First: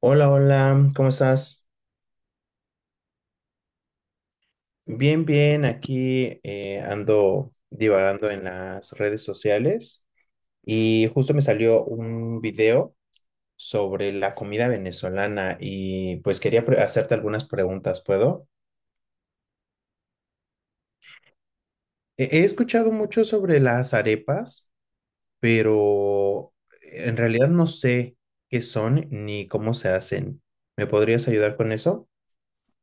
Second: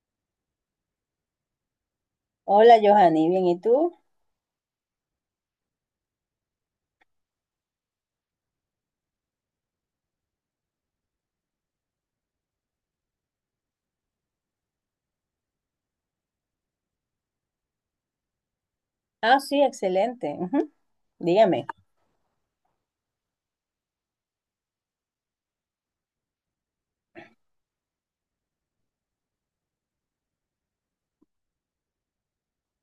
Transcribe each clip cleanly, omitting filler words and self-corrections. Hola, hola, ¿cómo estás? Hola, Johanny, bien, ¿y tú? Bien, bien, aquí ando divagando en las redes sociales y justo me salió un video sobre la comida venezolana y pues quería hacerte algunas preguntas, ¿puedo? Ah, sí, excelente. Ujú. Dígame. He escuchado mucho sobre las arepas, pero en realidad no sé qué son ni cómo se hacen. ¿Me podrías ayudar con eso?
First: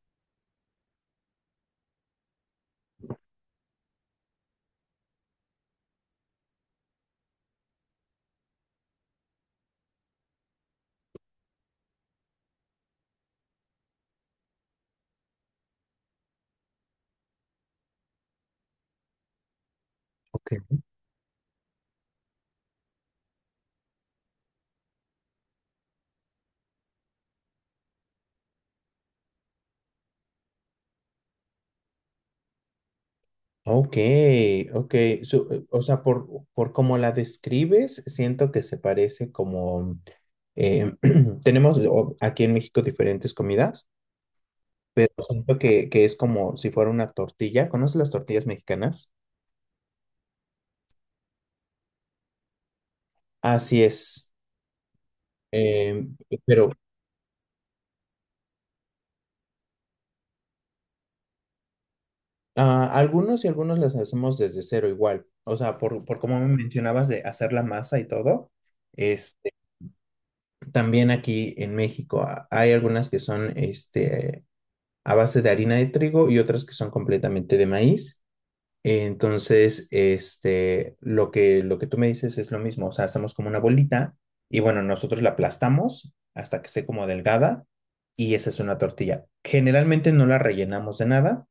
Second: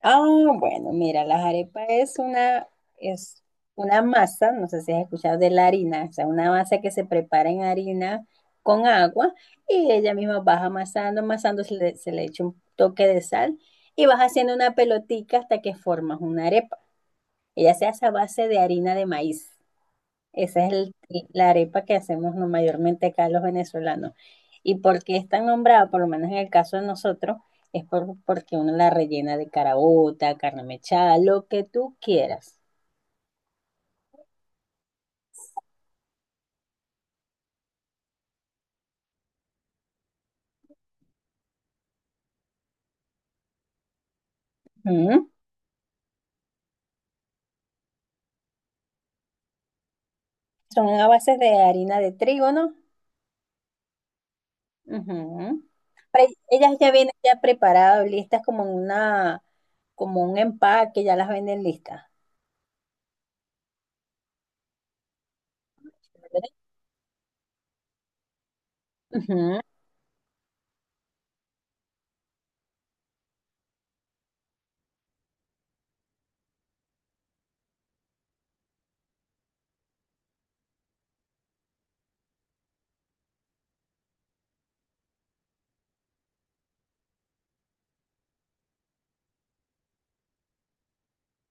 Ah, bueno, mira, las arepas es una masa. No sé si has escuchado de la harina, o sea, una masa que se prepara en harina con agua, y ella misma vas amasando, amasando. Se le echa un toque de sal y vas haciendo una pelotica hasta que formas una arepa. Ella se hace a base de harina de maíz. Ok. Esa es el- la arepa que hacemos mayormente acá los venezolanos. ¿Y por qué es tan nombrada? Por lo menos en el caso de nosotros, porque uno la rellena de carabota, carne mechada, lo que tú quieras. Ok, ok. O sea, por cómo la describes, siento que se parece como eh, tenemos aquí en México diferentes comidas, pero Ujú. siento que es como si fuera una tortilla. ¿Conoces las tortillas mexicanas? Son a base de harina de trigo, ¿no? Así es. Ujú. Eh, pero Ellas ya vienen ya preparadas, listas como en una, como un empaque. Ya las venden listas. Algunos y algunos las hacemos desde cero igual. O sea, por como me Chévere. mencionabas de hacer la masa y todo, este, Ujú. también aquí en México hay algunas que son a base de harina de trigo y otras que son completamente de maíz. Entonces, lo lo que tú me dices es lo mismo, o sea, hacemos como una bolita y bueno, nosotros la aplastamos hasta que esté como delgada y esa es una tortilla. Generalmente no la rellenamos de nada,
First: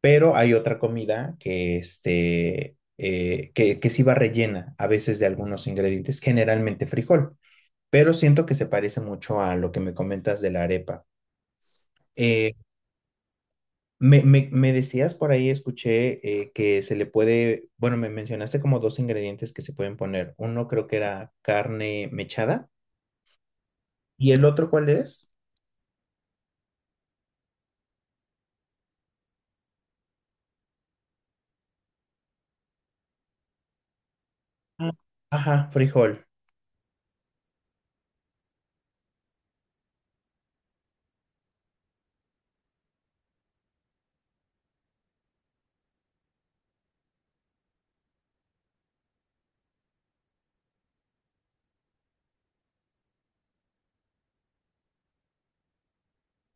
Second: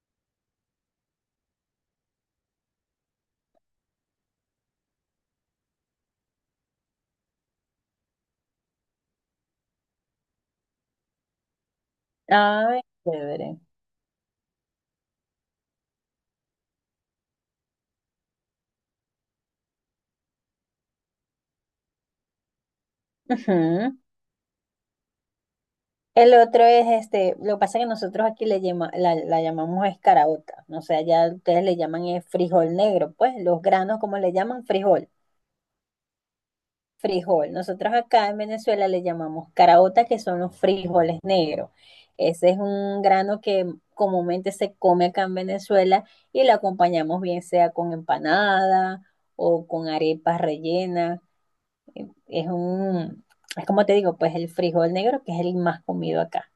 pero hay otra comida que sí va rellena a veces de algunos ingredientes, generalmente frijol, pero siento que se parece mucho a lo que me comentas de la arepa. Eh, Ay, chévere. Me decías por ahí, escuché que se le puede, bueno, me mencionaste como dos ingredientes que se pueden poner. Uno creo que era carne mechada Ujú. y el otro ¿cuál es? El otro es este. Lo que pasa es que nosotros aquí la, la llamamos escarabota, ¿no? O sea, ya ustedes le llaman frijol negro, pues los granos como le llaman Ah, frijol, Ajá, frijol. frijol. Nosotros acá en Venezuela le llamamos caraota, que son los frijoles negros. Ese es un grano que comúnmente se come acá en Venezuela, y lo acompañamos bien sea con empanada o con arepas rellenas. Es un, es como te digo, pues, el frijol negro, que es el más comido acá.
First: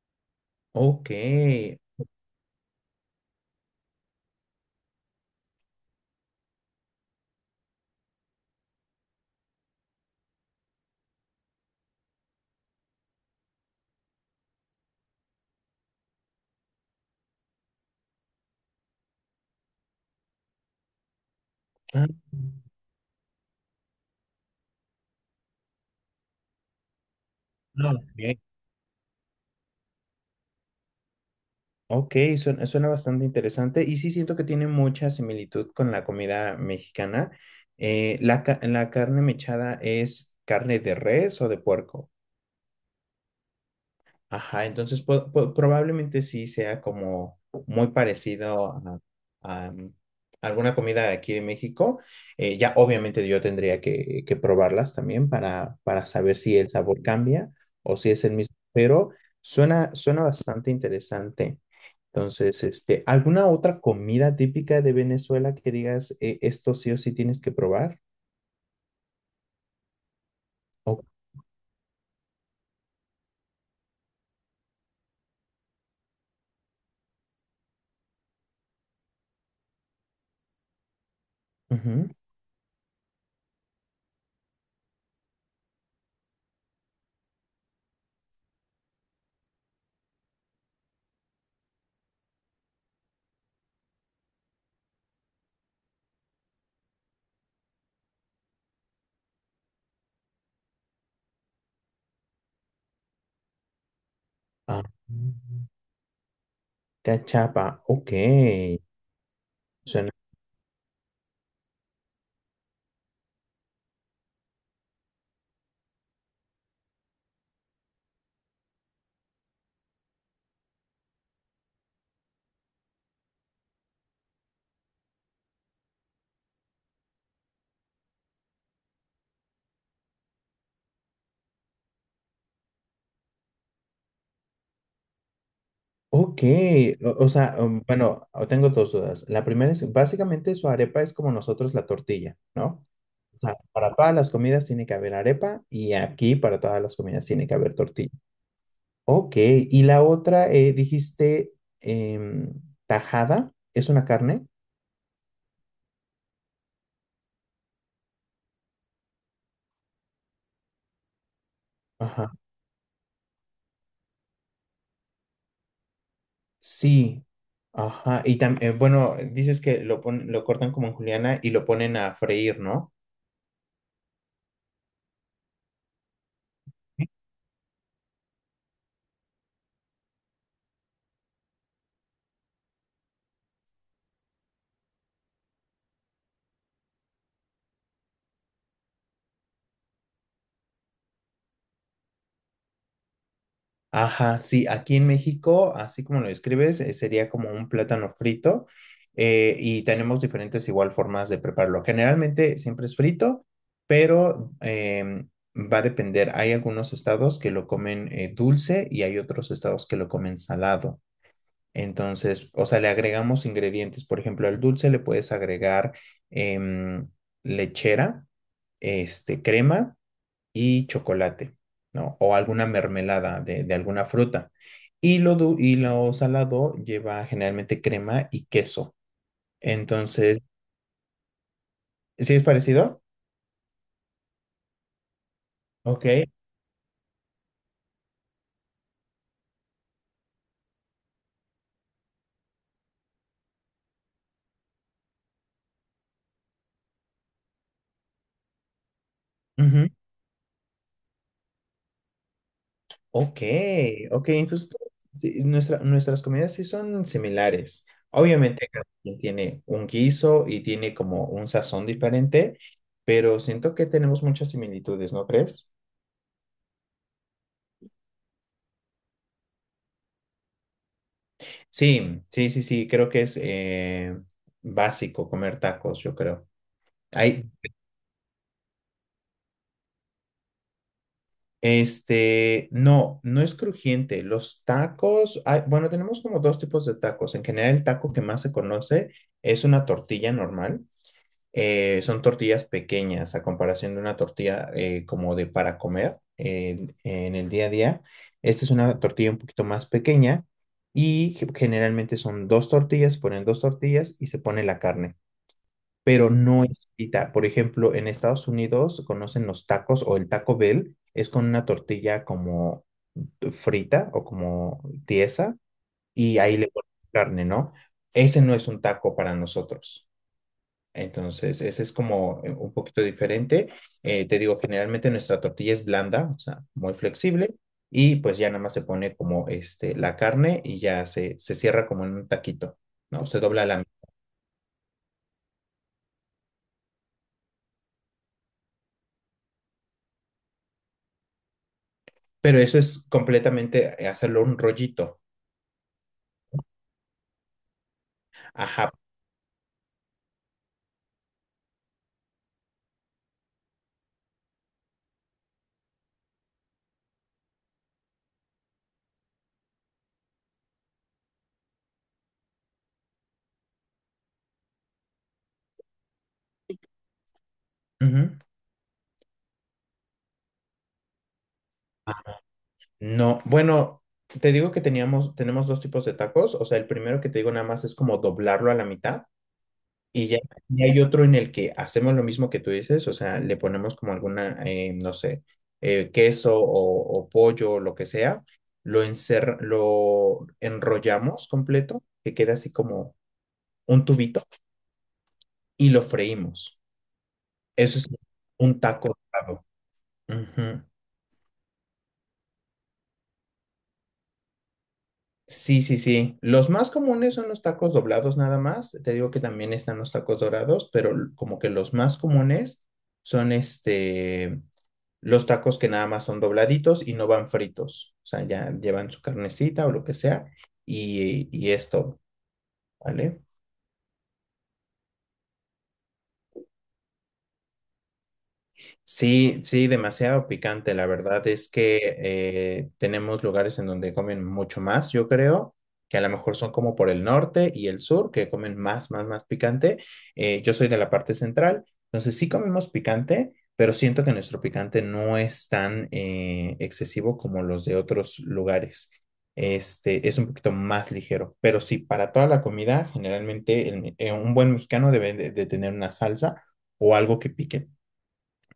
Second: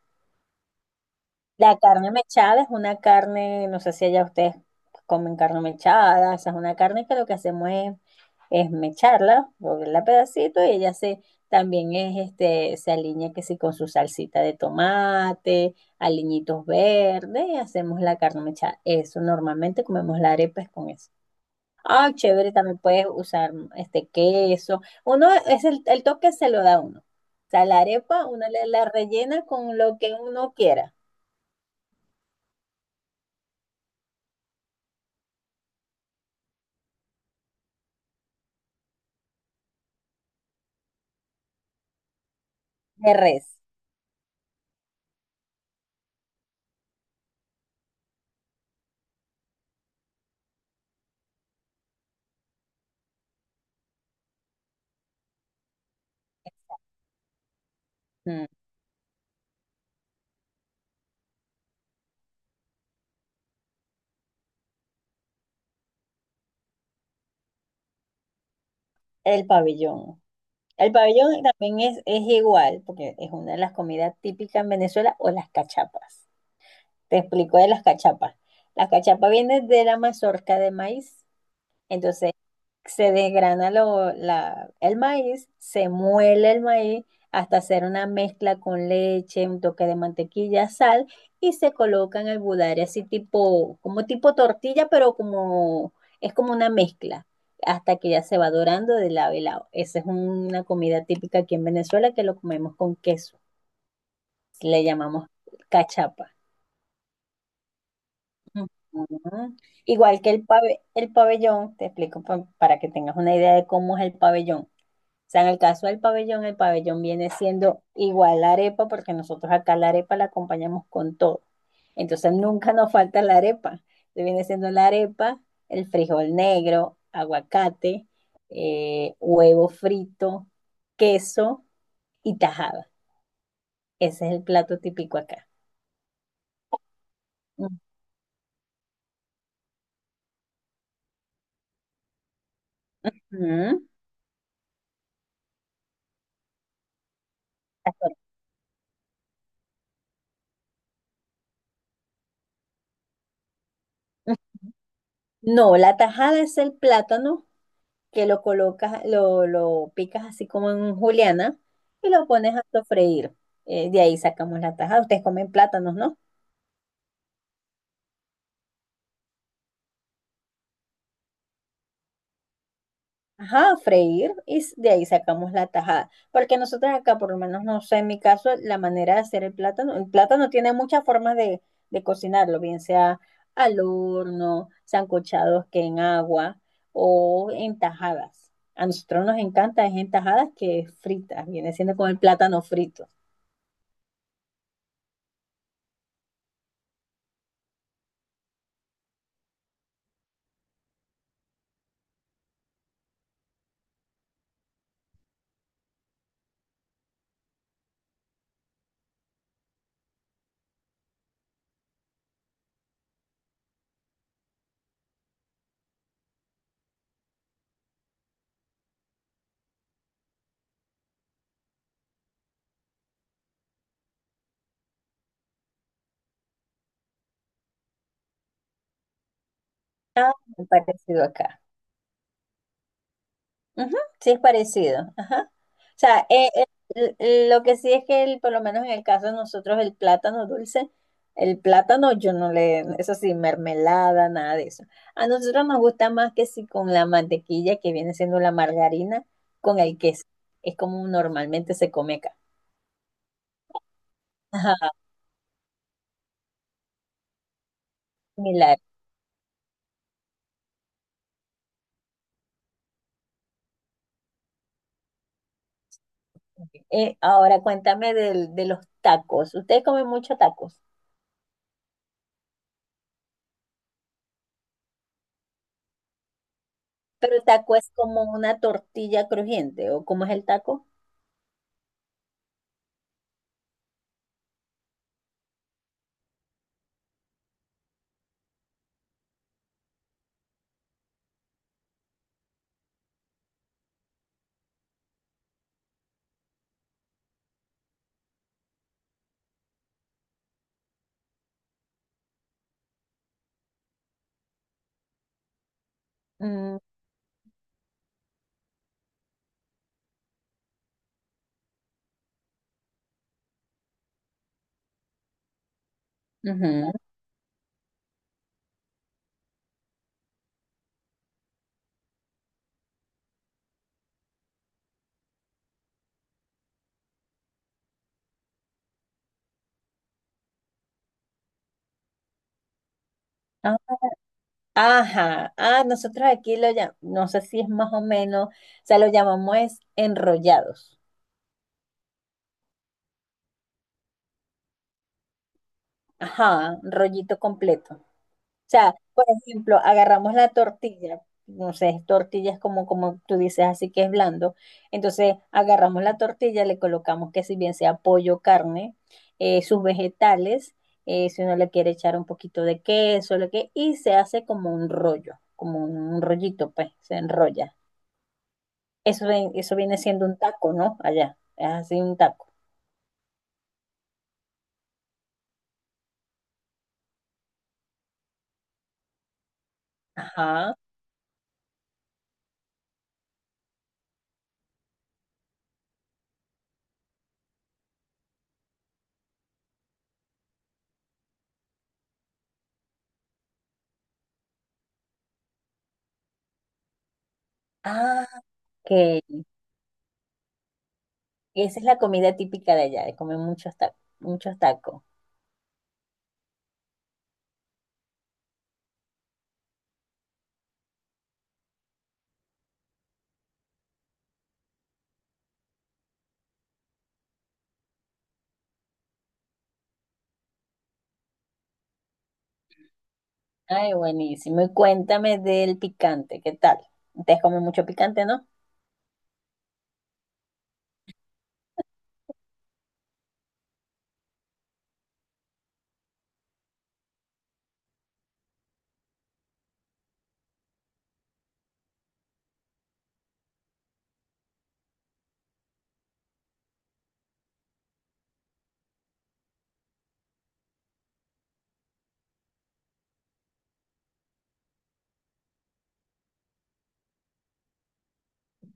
Ok. La carne mechada es una carne. No sé si allá ustedes comen carne mechada. Esa es una carne que lo que hacemos es mecharla, volverla a pedacitos, y ella se también se alinea que sí con su salsita de tomate, aliñitos verdes, y hacemos la carne mechada. Eso normalmente comemos la arepa es con eso. Ah, Ah, chévere, también puedes usar queso. Uno es el toque se lo da a uno. O sea, la no, arepa ok. uno la rellena con lo que uno quiera Ok, suena, suena bastante interesante y sí siento que tiene mucha similitud con la comida mexicana. La carne mechada es carne de res o de puerco. de res. Ajá, entonces probablemente sí sea como muy parecido a, a, mm, alguna comida de aquí de México. Ya obviamente yo tendría que probarlas también para saber si el sabor cambia o si es el mismo, pero suena, suena bastante interesante. Entonces, ¿alguna otra comida típica de Venezuela que digas, esto sí o sí tienes que probar? El pabellón. El O- pabellón también es igual, porque es una de las comidas típicas en Venezuela, o las cachapas. Te explico de las cachapas. Las cachapas vienen de la mazorca de maíz. ujú. Entonces se desgrana el maíz, se muele el maíz hasta hacer una mezcla con leche, un toque de mantequilla, sal, y se coloca en el budare así tipo, como tipo tortilla, pero como es como una mezcla, hasta que ya se va dorando de lado y lado. Esa es una comida típica aquí en Venezuela que lo comemos con queso. Ah, Le llamamos cachapa. cachapa, ok. Ujú. Suena Igual que el pabellón, te explico para que tengas una idea de cómo es el pabellón. O sea, en el caso del pabellón, el pabellón viene siendo igual la arepa, porque nosotros acá la arepa la acompañamos con todo. Entonces nunca nos falta la arepa. Entonces, viene siendo la arepa, el frijol negro, aguacate, huevo frito, queso y tajada. Ese es el plato típico acá. ok, o sea, bueno, o tengo dos dudas. La primera es, básicamente su arepa es como nosotros la tortilla, ¿no? O sea, Ujú. para todas las comidas tiene que haber arepa y aquí para todas las comidas tiene que haber tortilla. Ok, y la otra, dijiste em, tajada, ¿es una carne? No, la tajada es el plátano, que lo colocas, lo picas así como en juliana y lo Ajá, pones a sofreír. De ahí sacamos la tajada. Ustedes comen plátanos, ¿no? sí, ajá, y también, bueno, dices que lo cortan como en juliana y lo ponen a freír, ¿no? Ajá, freír y de ahí sacamos la tajada. Porque nosotros acá, por lo menos, no sé, en mi caso, la manera de hacer el plátano tiene muchas formas de cocinarlo, bien sea al horno, sancochados que en agua, o en tajadas. A nosotros nos encanta es en tajadas que fritas, viene siendo como el plátano frito, Ajá, sí, aquí en México, así como lo describes, sería como un plátano frito y tenemos diferentes igual formas de prepararlo. Generalmente siempre es frito, pero va a depender. Hay algunos estados que lo comen dulce y hay otros estados que lo comen salado. Entonces, o sea, le agregamos ingredientes. Por ejemplo, al dulce le puedes agregar em, lechera, crema y chocolate, ¿no? O alguna mermelada de alguna fruta. Y y lo salado lleva generalmente crema y queso. Entonces, muy parecido acá. ¿sí es parecido? Ujú, sí, es parecido. O Ok. sea, eh, eh, l- lo que sí es que por lo menos en el caso de nosotros, el plátano dulce, el plátano yo no le, eso sí, mermelada, nada de eso. A nosotros nos gusta más que si con la mantequilla, que viene siendo la margarina, con Ujú. el queso. Es como normalmente se come acá. Ok, ok. Entonces, Ajá, sí, nuestras comidas sí son similares. Obviamente, similar. cada quien tiene un guiso y tiene como un sazón diferente, pero siento que tenemos muchas similitudes, ¿no crees? Ahora cuéntame de los tacos. Ustedes comen mucho tacos, Sí, sí, sí, sí. Creo que es básico comer tacos, yo creo. pero el Ay, taco es como una tortilla crujiente, ¿o cómo es el taco? No, no es crujiente. Los tacos, bueno, tenemos como dos tipos de tacos. En general, el taco que más se conoce es una tortilla normal. Eh, son tortillas pequeñas a comparación de una tortilla como de para comer en el día a día. Esta es una tortilla un poquito más pequeña y generalmente son dos tortillas, se ponen dos tortillas y se pone la carne. Pero no Mm, es frita. Por ejemplo, en Estados Unidos conocen los tacos o el Taco Bell, es con una tortilla como frita o como tiesa y ahí le ponen ujú. carne, ¿no? Ese no es un taco para nosotros. Entonces, ese es como un poquito diferente. Te digo, generalmente nuestra tortilla es blanda, o sea, muy flexible, y pues ya nada más se pone como la carne y ya se cierra como en un taquito, ¿no? Se dobla la... Ajá, ah, nosotros aquí lo llamamos, no sé si es más o menos, o sea, lo llamamos es enrollados. Pero eso es completamente hacerlo un rollito. Ajá, rollito completo. O Ajá. sea, por ejemplo, agarramos la tortilla, no sé, tortillas como, como tú dices, así que es blando. Entonces, agarramos la tortilla, le colocamos que si bien sea pollo, carne, sus vegetales, si uno le quiere echar un poquito de queso, lo que, y se hace como un rollo, como un rollito, pues, se enrolla. Ujú. Eso, eso viene siendo un taco, ¿no? Allá, es así un taco. No, bueno, te digo que teníamos, tenemos dos tipos de tacos. O sea, el primero que te digo nada más es como doblarlo a la mitad. Y ya, Ajá. y hay otro en el que hacemos lo mismo que tú dices. O sea, le ponemos como alguna, no sé, queso o pollo o lo que sea. Lo enrollamos completo, que queda así como un tubito, y lo freímos. Eso es Ah, un taco ok. dorado. Ujú. Esa es la comida típica de allá, de comer muchos tacos, muchos tacos. Sí, sí, sí. Los más comunes son los tacos doblados nada más. Te digo que también están los tacos dorados, pero como que los más comunes son los tacos que nada más son dobladitos y no van fritos. O sea, ya llevan su carnecita o lo que sea y es todo, ¿vale? Ay, buenísimo. Y cuéntame del picante, ¿qué tal? Ustedes comen mucho picante, ¿no? Sí, sí, demasiado picante. La verdad es que tenemos lugares en donde comen mucho más, yo creo, que a lo mejor son como por el norte y el sur, que comen más, más, más picante. Yo soy de la parte central, entonces sí comemos picante, pero siento que nuestro picante no es tan excesivo como los de otros lugares. Este es un poquito más ligero, pero sí, para toda la comida, generalmente un buen mexicano debe de tener una salsa o algo que pique.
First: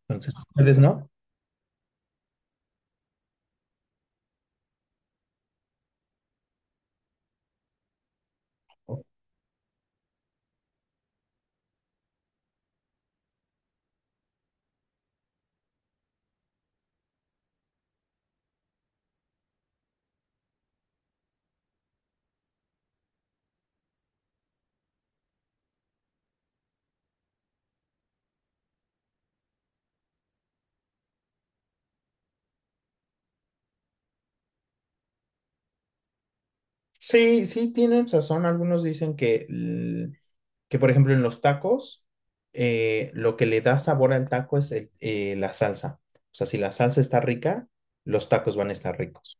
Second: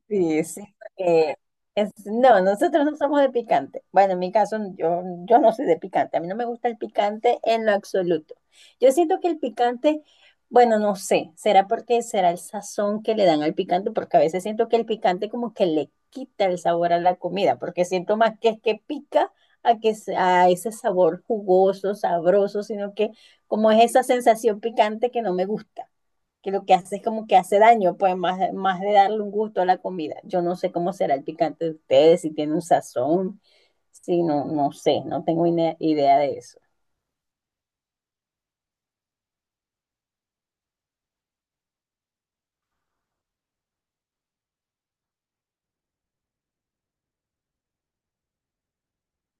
Entonces, Sí, sí, ustedes no. porque es, no, nosotros no somos de picante. Bueno, en mi caso, yo no soy de picante. A mí no me gusta el picante en lo absoluto. Yo siento que el picante, bueno, no sé, será porque será el sazón que le dan al picante, porque a veces siento que el picante como que le quita el sabor a la comida, porque siento más que es que pica a que a ese sabor jugoso, sabroso, sino que como es esa sensación picante que no me gusta, que lo que hace es como que hace daño, pues, más, más de darle un gusto a la comida. Yo no sé cómo será el picante de ustedes, si tiene un sazón, si no, no sé, no tengo idea de eso. Sí, sí, tienen razón. Algunos dicen que por ejemplo, en los tacos, lo que le da sabor al taco es la salsa. O sea, si la salsa está rica, los tacos van a estar ricos.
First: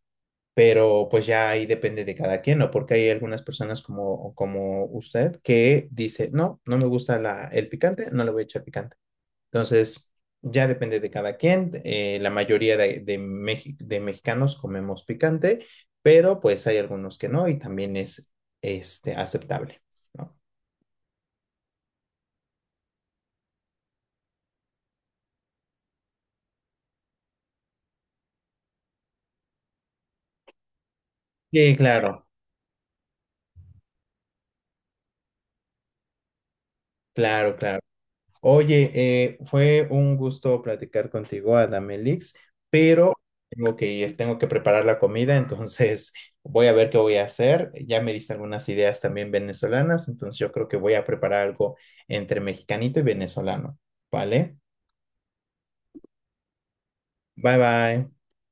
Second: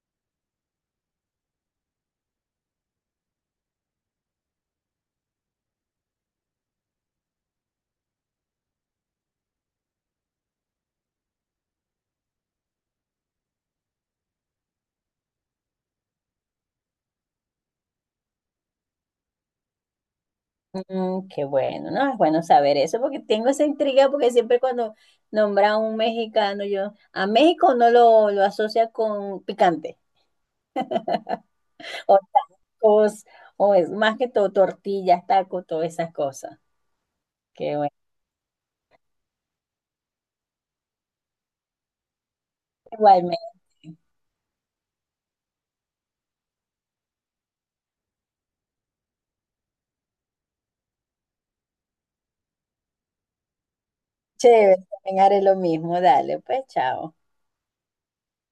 Pero pues ya ahí depende de cada quien, ¿no? Porque hay algunas personas como, como usted que dice, no, no me gusta el picante, no le voy a echar picante. Entonces, ya depende de cada quien. La mayoría de mexicanos comemos picante, pero pues hay algunos que no y también es aceptable, ¿no? Mm, qué bueno, ¿no? Es bueno saber eso porque tengo esa intriga, porque siempre cuando nombra a un mexicano, yo a México no lo asocia con picante Sí, o claro, tacos, o es más que todo tortillas, tacos, todas esas cosas. claro, Qué claro. bueno. Oye, fue un gusto platicar contigo, Adamelix, pero Igualmente, tengo que ir, tengo que preparar la comida, entonces voy a ver qué voy a hacer. Ya me diste algunas ideas también venezolanas, entonces yo creo que voy a preparar algo entre mexicanito y venezolano, ¿vale? chévere, también haré lo mismo, dale, pues, chao. Bye bye.